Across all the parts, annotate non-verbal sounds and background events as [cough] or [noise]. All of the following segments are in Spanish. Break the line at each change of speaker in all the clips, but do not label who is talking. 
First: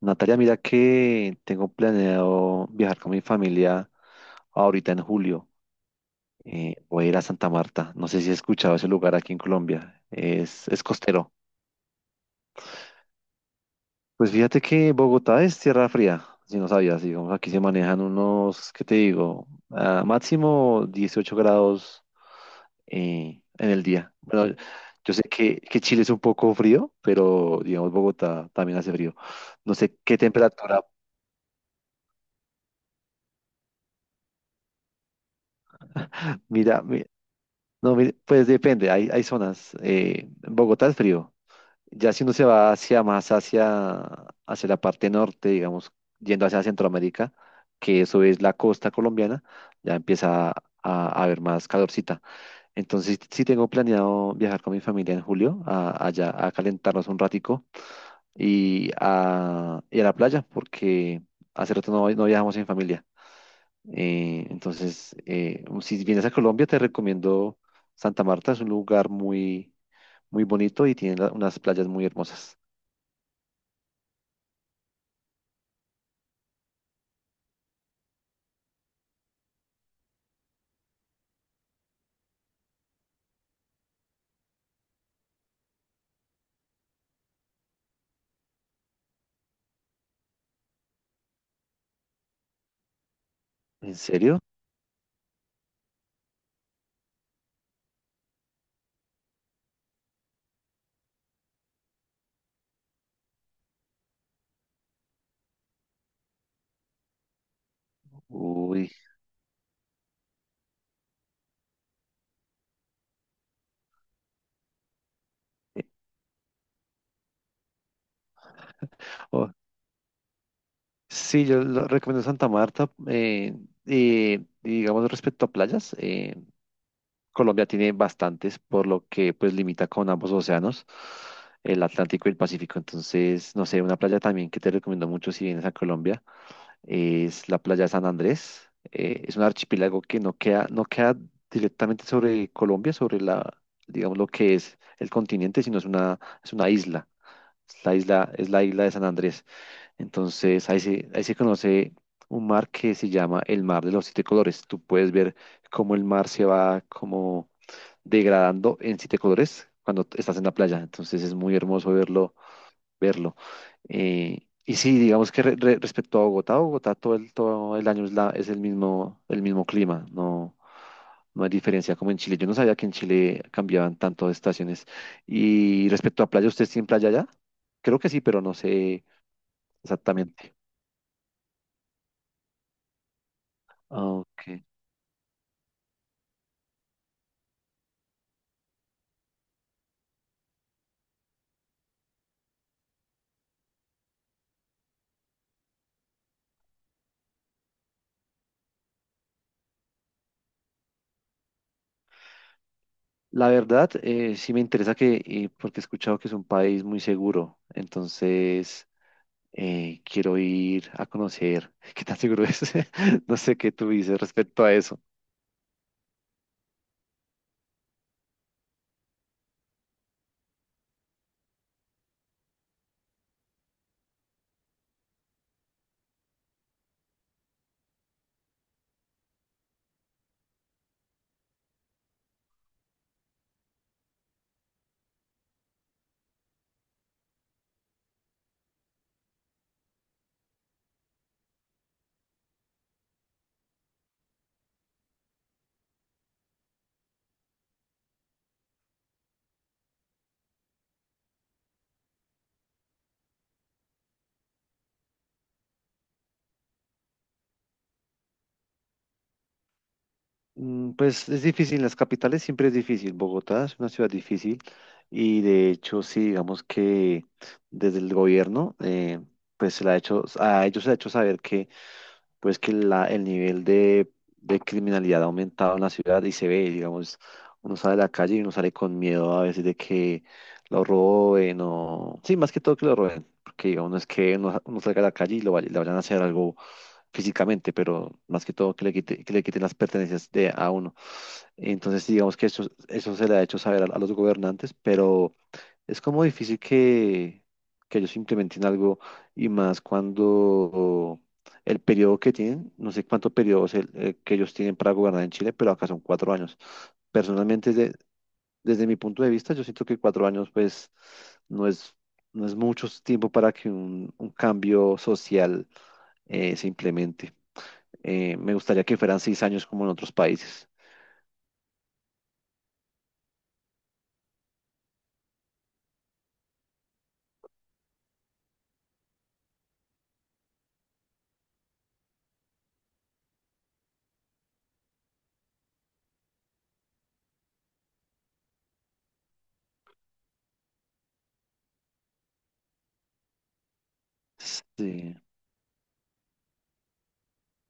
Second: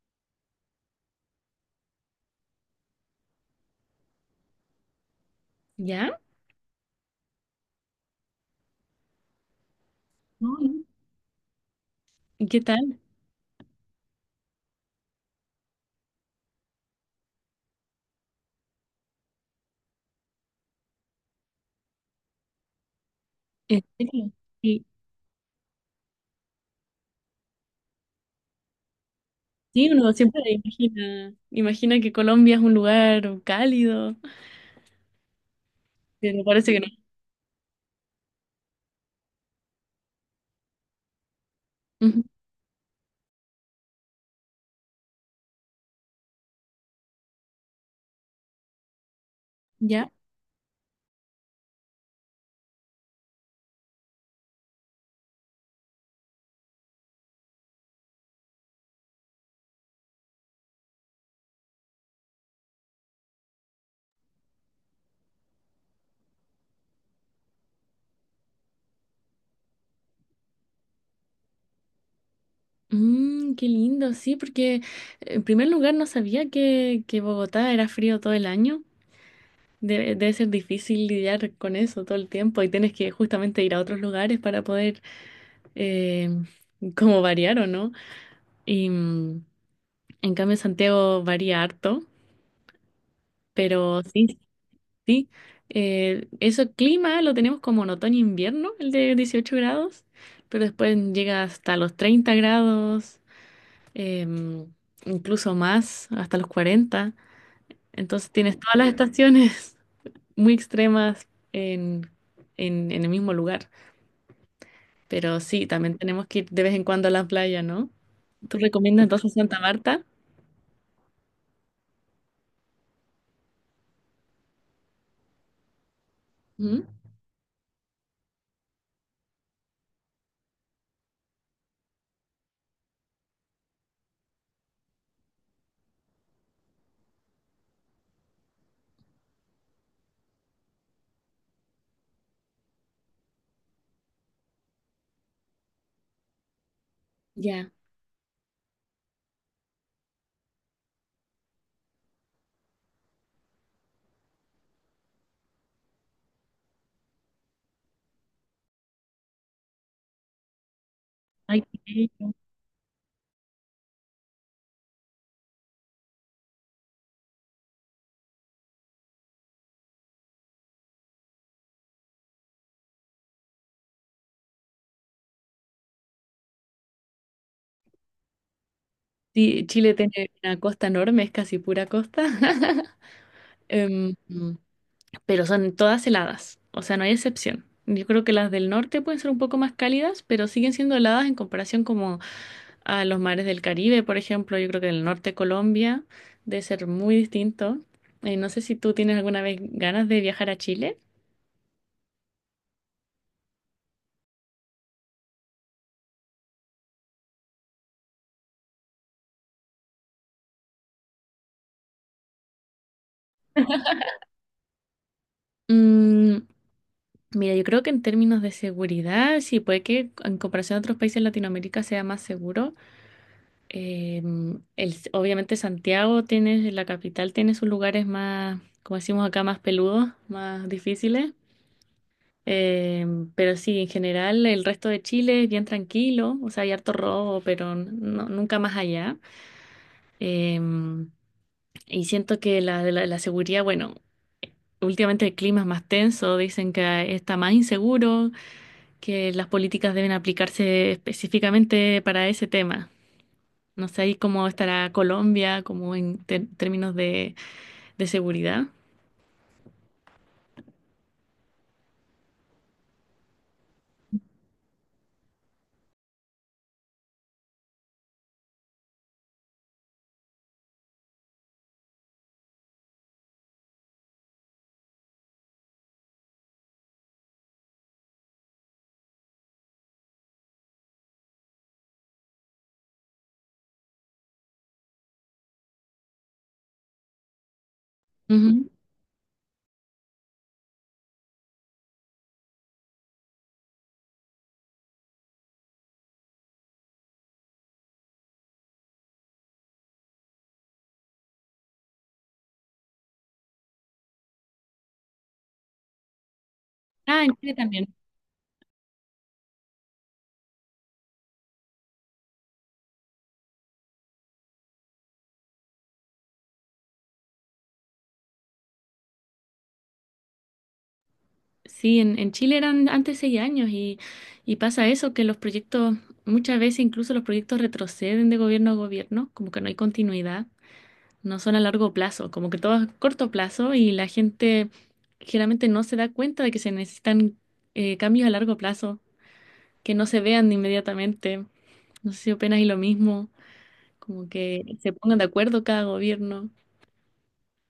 Natalia, mira que tengo planeado viajar con mi familia ahorita en julio.
¿Ya?
Voy a ir a Santa Marta. No sé si has escuchado ese lugar aquí en Colombia.
No,
Es,
no.
es costero.
¿Y qué tal?
Pues fíjate que Bogotá es tierra fría, si no sabías. Digamos, aquí se manejan unos, ¿qué te digo? Ah, máximo 18 grados en el
¿En
día.
serio?
Bueno,
Sí,
yo sé que Chile es un poco frío, pero digamos Bogotá también hace frío. No
sí,
sé
uno
qué
siempre
temperatura.
imagina, imagina que Colombia es un lugar cálido, pero parece que
Mira,
no.
mi- No, mire, pues depende, hay zonas. Bogotá es frío. Ya
Ujú.
si uno se va hacia hacia la parte norte, digamos, yendo hacia Centroamérica, que eso es la costa colombiana, ya
¿Ya?
empieza a haber más calorcita. Entonces sí tengo planeado viajar con mi familia en julio allá a calentarnos un ratico y a la playa, porque hace rato no viajamos en familia. Entonces, si vienes a Colombia, te recomiendo Santa Marta. Es un lugar muy bonito y tiene unas playas muy hermosas.
Mm, qué lindo, sí, porque en primer lugar no sabía que Bogotá era frío todo el año. Debe ser difícil lidiar con eso todo el tiempo y tienes que justamente ir a otros lugares para poder eh, como variar o no. Y en cambio Santiago varía harto,
¿En
pero sí,
serio?
Sí, ese clima lo tenemos como en otoño-invierno, el de 18 grados, pero después llega hasta los 30 grados, em, incluso más, hasta los cuarenta. Entonces tienes todas las
Uy.
estaciones [laughs] muy extremas en, en el mismo lugar. Pero sí,
eh,
también tenemos que ir de vez en cuando a la playa, ¿no? ¿Tú recomiendas entonces
oh,
Santa Marta?
sí, yo lo recomiendo Santa Marta. Y digamos, respecto a playas,
Ujú.
Colombia tiene bastantes, por lo que pues limita con ambos océanos, el Atlántico y el Pacífico. Entonces, no sé, una playa también que te recomiendo mucho si vienes a Colombia es la playa de San Andrés. Es un archipiélago que no queda directamente sobre Colombia, sobre digamos, lo que es el continente, sino es es una isla.
Ya.
Es la isla de San Andrés. Entonces, ahí se conoce un mar que se llama el Mar de los Siete Colores. Tú puedes ver cómo el mar se va como degradando en siete colores cuando estás en la playa. Entonces, es muy
Ay, qué
hermoso
bello.
verlo. Y sí, digamos que respecto a Bogotá, Bogotá todo el año es el mismo clima, no hay diferencia como en Chile. Yo no sabía que en Chile cambiaban tanto de estaciones. Y respecto a playa, ¿usted tiene playa allá? Creo que sí, pero no sé
Sí, Chile tiene
exactamente.
una costa enorme, es casi pura costa. [laughs] Em,
Ah, ok.
pero son todas heladas, o sea, no hay excepción. Yo creo que las del norte pueden ser un poco más cálidas, pero siguen siendo heladas en comparación como a los mares del Caribe, por ejemplo. Yo creo que el norte de Colombia debe ser muy distinto. No sé si tú tienes alguna vez ganas de viajar a Chile.
La verdad, sí me interesa, porque he escuchado que es un país muy seguro, entonces quiero ir a conocer [laughs] qué tan seguro es. [laughs] No sé qué tú dices respecto a eso.
Mm, mira, yo creo que en términos de seguridad, sí, puede que en comparación a otros países de Latinoamérica sea más seguro. Obviamente Santiago tiene, la capital tiene sus lugares más, como decimos acá, más peludos, más difíciles. Pero sí, en general el resto de Chile es bien tranquilo, o sea, hay harto robo, pero nunca más allá. Em, y siento que la seguridad, bueno, últimamente el clima es más tenso, dicen que está más inseguro, que las políticas deben aplicarse específicamente para ese tema. No sé ahí cómo estará Colombia, como en términos de seguridad.
Mm, pues es difícil, en las capitales siempre es difícil. Bogotá es una ciudad difícil y de hecho sí, digamos que desde el gobierno pues se le ha hecho, a ellos se le ha hecho saber que pues que el nivel de criminalidad ha aumentado en la ciudad y se ve, digamos, uno sale a la calle y uno sale con miedo a veces de que lo roben o... Sí, más que todo que lo roben. Porque digamos, no es que uno salga a la calle y le vayan a hacer algo físicamente, pero más que
Ujú.
todo que le quiten las pertenencias de a uno. Entonces, digamos que eso se le ha hecho saber a los gobernantes, pero es como difícil que ellos implementen algo y más cuando el periodo que tienen, no sé cuántos periodos que ellos tienen para gobernar en Chile, pero acá son cuatro años.
Ah, en Chile
Personalmente,
también.
desde mi punto de vista, yo siento que cuatro años, pues, no es, no es mucho tiempo para que un cambio social se implemente. Me gustaría que fueran seis años como en otros países.
Sí, en Chile eran antes seis años y pasa eso, que los proyectos, muchas veces incluso los proyectos retroceden de gobierno a gobierno, como que no hay continuidad, no son a largo plazo, como que todo es corto plazo y la gente generalmente no se da cuenta de que se necesitan cambios a largo plazo, que no se vean inmediatamente. No sé si opinas y lo mismo, como que se
Sí.
pongan de acuerdo cada gobierno.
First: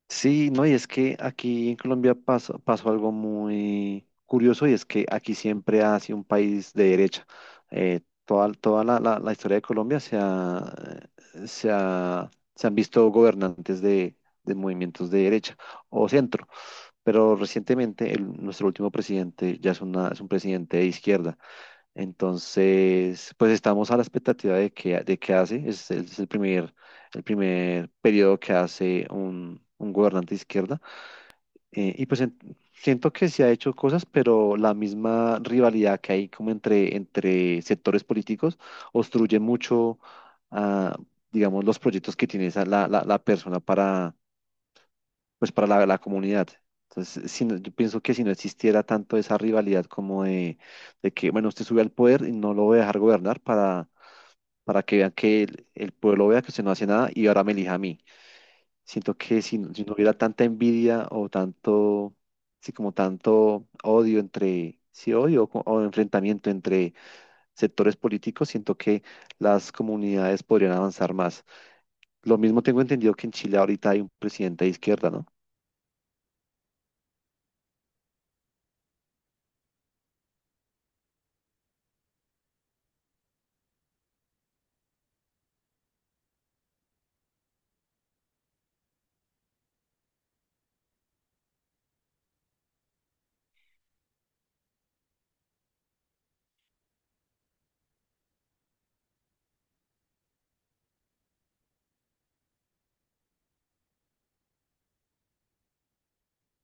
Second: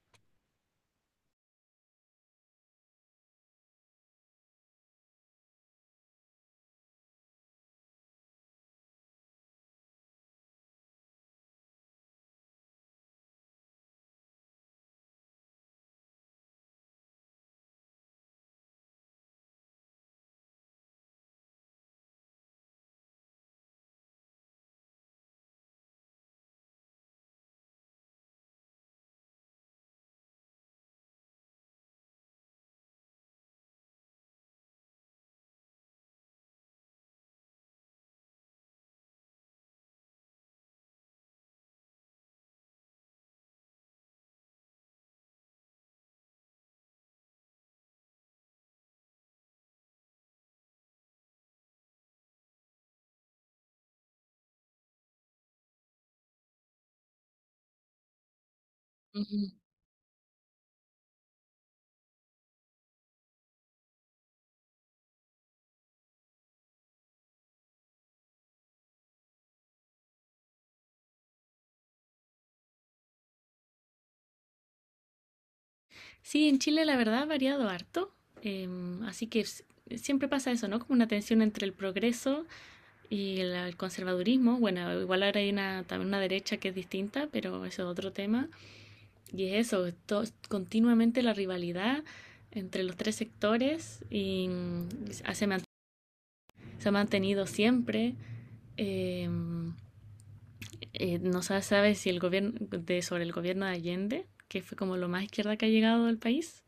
Sí, no, y es que aquí en Colombia pasó algo muy curioso y es que aquí siempre ha sido un país de derecha. Toda la historia de Colombia se han visto gobernantes de movimientos de derecha o centro, pero recientemente nuestro último presidente ya es un presidente de izquierda. Entonces, pues estamos a la expectativa de qué hace. Es el primer periodo que hace un gobernante de izquierda. Y pues siento que se ha hecho cosas, pero la misma rivalidad que hay como entre sectores políticos obstruye mucho, ah, digamos, los proyectos que tiene la persona pues para la comunidad. Entonces, yo pienso que si no existiera tanto esa rivalidad como de que, bueno, usted sube al poder y no lo voy a dejar gobernar para que vean que el pueblo vea que usted no hace nada y ahora me elija a mí. Siento que
Ujú.
si no hubiera tanta envidia o tanto, sí, como tanto odio entre, sí, odio o enfrentamiento entre sectores políticos, siento que las comunidades podrían avanzar más. Lo mismo tengo entendido que en Chile ahorita hay un presidente de izquierda, ¿no?
Sí, en Chile la verdad ha variado harto, así que siempre pasa eso, ¿no? Como una tensión entre el progreso y el conservadurismo. Bueno, igual ahora hay una, también una derecha que es distinta, pero eso es otro tema. Y es eso, continuamente la rivalidad entre los tres sectores y se ha mantenido siempre. Em, no se sabe si el gobierno de, sobre el gobierno de Allende, que fue como lo más izquierda que ha llegado al país.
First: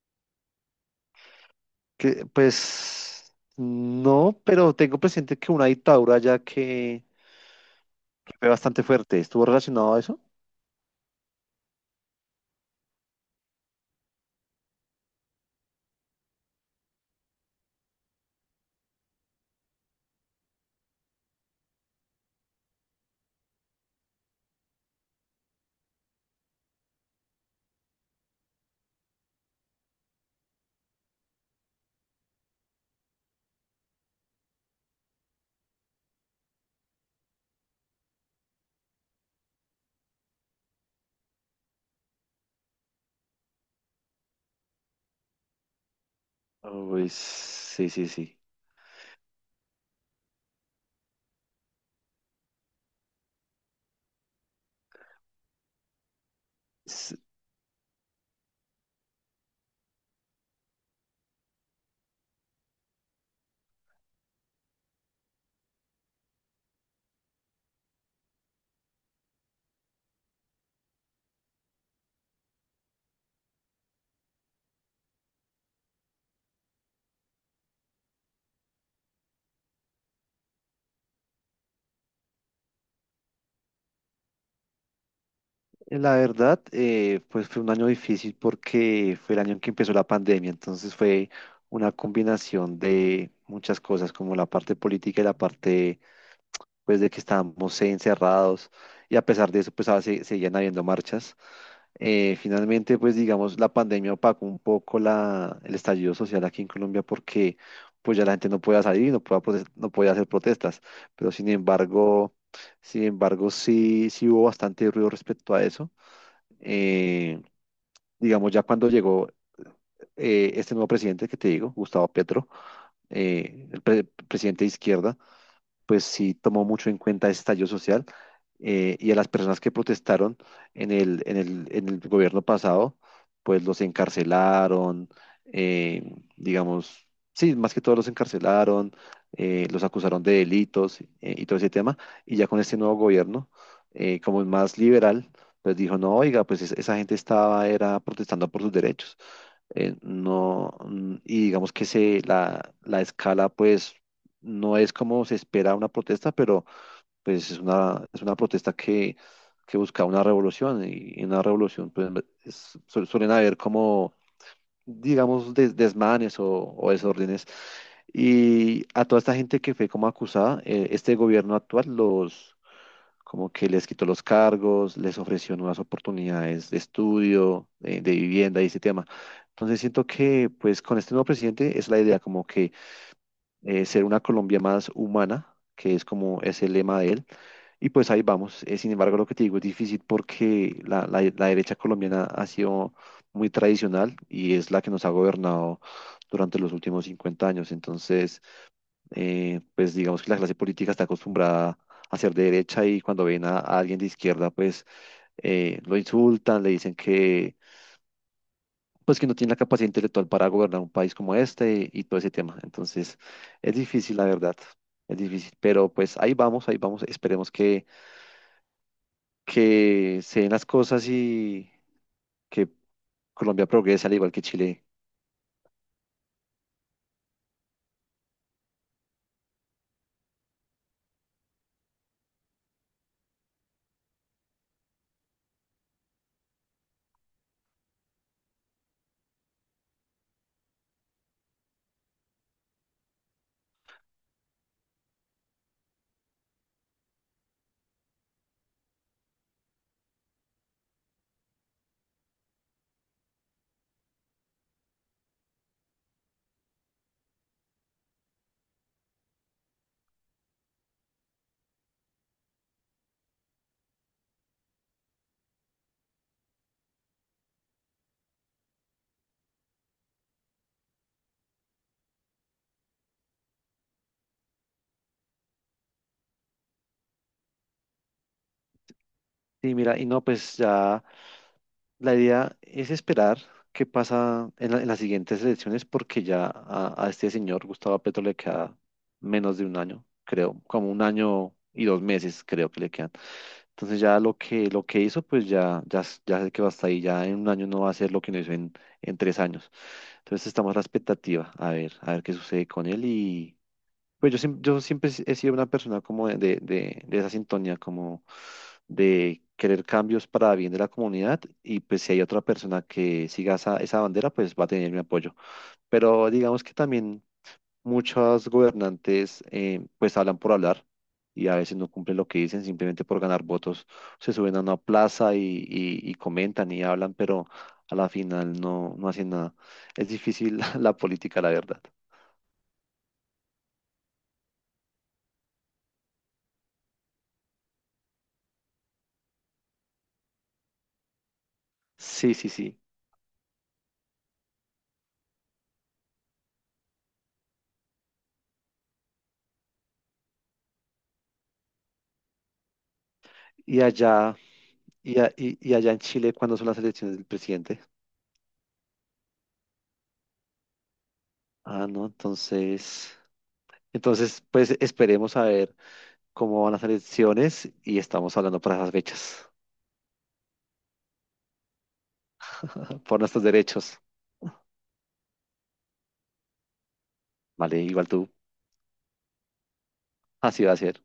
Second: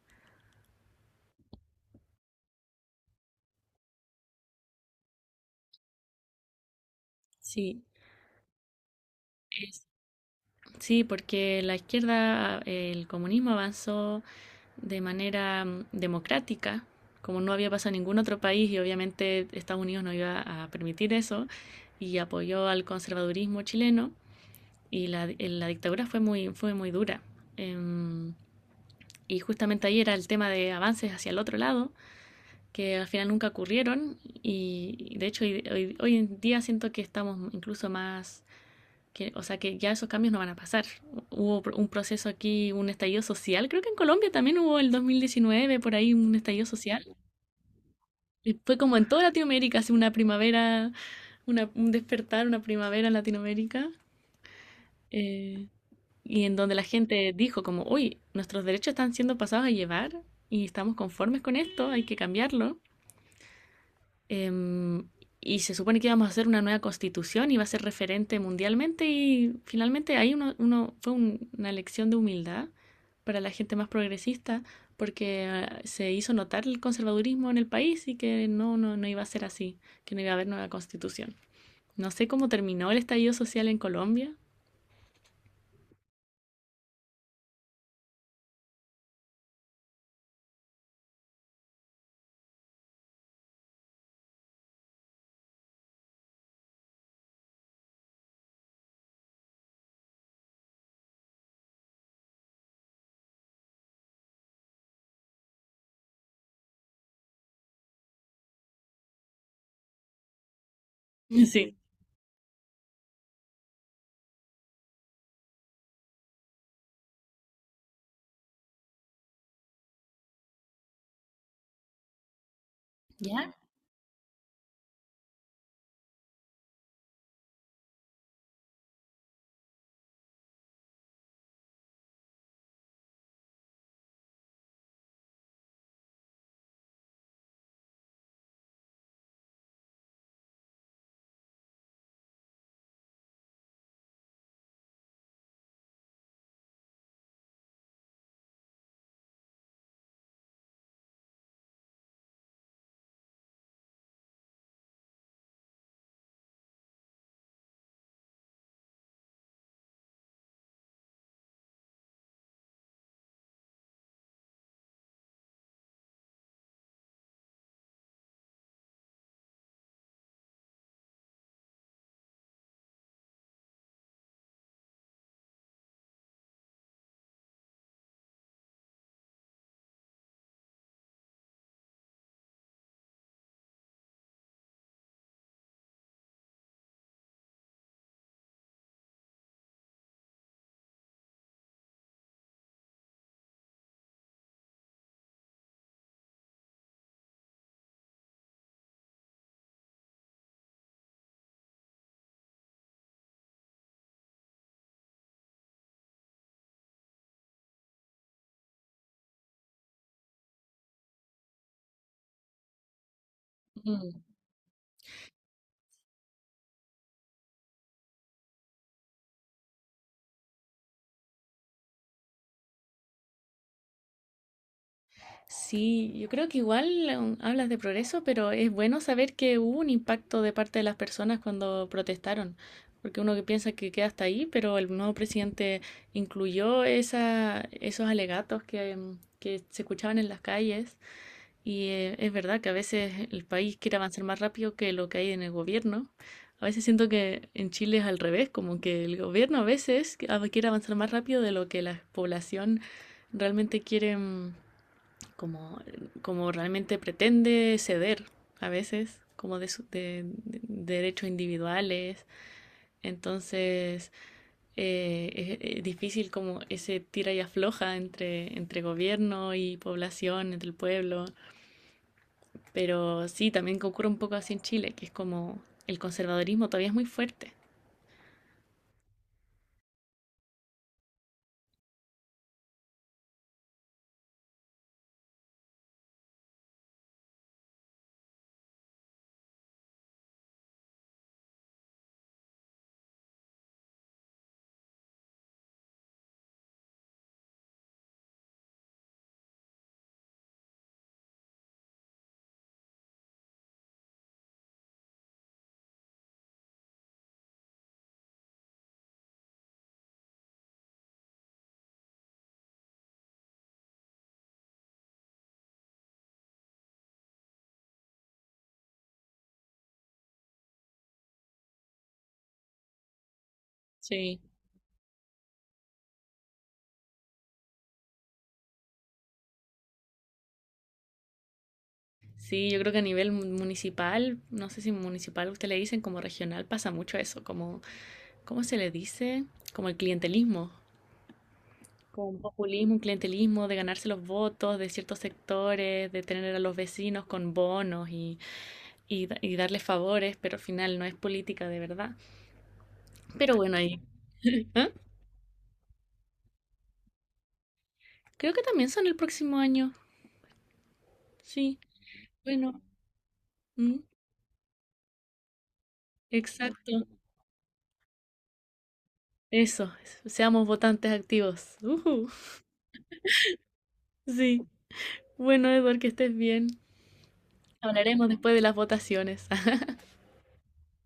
Que, pues no, pero tengo presente que una dictadura ya que
Sí.
fue bastante fuerte. ¿Estuvo relacionado a eso?
Sí, porque la izquierda, el comunismo avanzó de manera democrática, como no había pasado en ningún otro país y obviamente Estados Unidos no iba a permitir eso, y apoyó al conservadurismo chileno y la dictadura fue muy dura. Em, y justamente ahí era el tema de avances hacia el otro lado, que al final nunca ocurrieron y de hecho hoy en día siento que estamos incluso más que, o sea, que ya esos cambios no van a pasar. Hubo un proceso aquí, un estallido social, creo que en Colombia también hubo el 2019, por ahí un estallido social.
Uy, sí, sí, sí.
Y fue como en toda Latinoamérica, así una primavera, una, un despertar, una primavera en Latinoamérica, eh, y en donde la
S-
gente dijo como, uy, nuestros derechos están siendo pasados a llevar y estamos conformes con esto, hay que cambiarlo. Em, y se supone que íbamos a hacer una nueva constitución, iba a ser referente mundialmente y finalmente ahí uno, una lección de humildad para la gente más progresista porque se hizo notar el conservadurismo en el país y que no, no, no iba a ser así, que no iba a haber nueva constitución. No sé cómo terminó el estallido social en Colombia.
La verdad, pues fue un año difícil porque fue el año en que empezó la pandemia, entonces fue una combinación de muchas cosas, como la parte política y la parte, pues, de que estábamos encerrados y a pesar de eso, pues, seguían habiendo marchas. Finalmente, pues digamos, la pandemia opacó un poco el estallido social aquí en Colombia porque pues ya la gente no podía salir, no podía hacer protestas, pero sin
Sí.
embargo, sin embargo, sí, sí hubo bastante ruido respecto a eso. Eh, digamos, ya cuando llegó este nuevo presidente que te digo, Gustavo Petro,
¿Ya?
presidente de izquierda, pues sí tomó mucho en cuenta ese estallido social y a las personas que protestaron en en el gobierno pasado, pues los encarcelaron, digamos, sí, más que todo los encarcelaron, los acusaron de delitos y todo ese tema, y ya con este nuevo gobierno, como es más liberal, pues dijo, no, oiga, pues esa gente estaba, era protestando por sus derechos no, y digamos que la escala pues no es como se espera una protesta, pero pues es es una protesta que busca una revolución y en una revolución pues suelen haber como, digamos, desmanes o desórdenes. Y a toda esta gente que fue como acusada, este gobierno actual los como que les quitó los cargos, les ofreció nuevas oportunidades de estudio, vivienda y ese tema. Entonces siento que pues con este nuevo presidente es la idea como que ser una Colombia más humana, que es como es el lema de él. Y pues ahí vamos. Sin embargo, lo que te digo es difícil porque la derecha colombiana ha sido muy tradicional y es la que nos ha gobernado durante los últimos 50 años. Entonces, pues digamos que la clase política está acostumbrada a ser de derecha y cuando ven a alguien de izquierda, pues lo insultan, le dicen que, pues que no tiene la capacidad intelectual para gobernar un país como este y, todo ese tema. Entonces, es difícil, la verdad, es difícil, pero pues ahí vamos, esperemos que se den las cosas y que Colombia progrese al igual que Chile.
Sí, yo creo que igual hablas de progreso, pero es bueno saber que hubo un impacto de parte de las personas cuando protestaron, porque uno que piensa que queda hasta ahí, pero el nuevo presidente incluyó esa, esos alegatos que, que se escuchaban en las calles y es verdad que a veces el país quiere avanzar más rápido que lo que hay en el gobierno. A veces siento que en Chile es al revés, como que el gobierno a veces quiere avanzar más rápido de lo que la población realmente quiere. Como, como realmente pretende ceder a veces, como de, su, de derechos individuales. Entonces eh, es, difícil como ese tira y afloja entre, entre gobierno y población, entre el pueblo. Pero sí, también ocurre un poco así en Chile, que es como el conservadurismo todavía es muy fuerte.
Sí, mira, y no, pues ya la idea es esperar qué pasa en las siguientes elecciones porque ya a este señor Gustavo Petro le queda menos de un año, creo, como un año y dos meses creo que le quedan. Entonces ya lo que hizo, pues ya sé que va hasta ahí, ya en un año no va a hacer lo que no hizo en tres años. Entonces estamos a la expectativa, a ver qué sucede con él. Pues yo, yo siempre he sido una persona como de esa sintonía, como de querer cambios para bien de la comunidad y pues si hay otra persona que siga esa bandera, pues va a tener mi apoyo. Pero digamos que también muchos gobernantes pues hablan por hablar y a veces no cumplen lo que dicen simplemente por ganar votos. Se
Sí.
suben a una plaza y comentan y hablan, pero a la final no hacen nada. Es difícil [laughs] la política, la verdad.
Sí, yo creo que a nivel municipal, no sé si municipal usted le dicen, como regional pasa mucho eso, como, ¿cómo se le dice? Como el clientelismo,
Sí,
como,
sí, sí.
populismo, un clientelismo de ganarse los votos de ciertos sectores, de tener a los vecinos con bonos y, y darles favores, pero al final no es política de verdad. Pero bueno,
¿Y
ahí.
allá...
¿Ah?
Y allá en Chile, cuándo son las elecciones del presidente?
Creo que también son el próximo año. Sí,
Ah, no,
bueno,
entonces,
mm,
entonces, pues esperemos a ver cómo van las
exacto.
elecciones y estamos hablando para esas fechas,
Eso, seamos votantes activos. Ujú.
[laughs] por nuestros derechos.
Sí, bueno, Eduard, que estés bien.
Vale, igual
Hablaremos
tú,
después de las votaciones. [laughs]
así va a ser.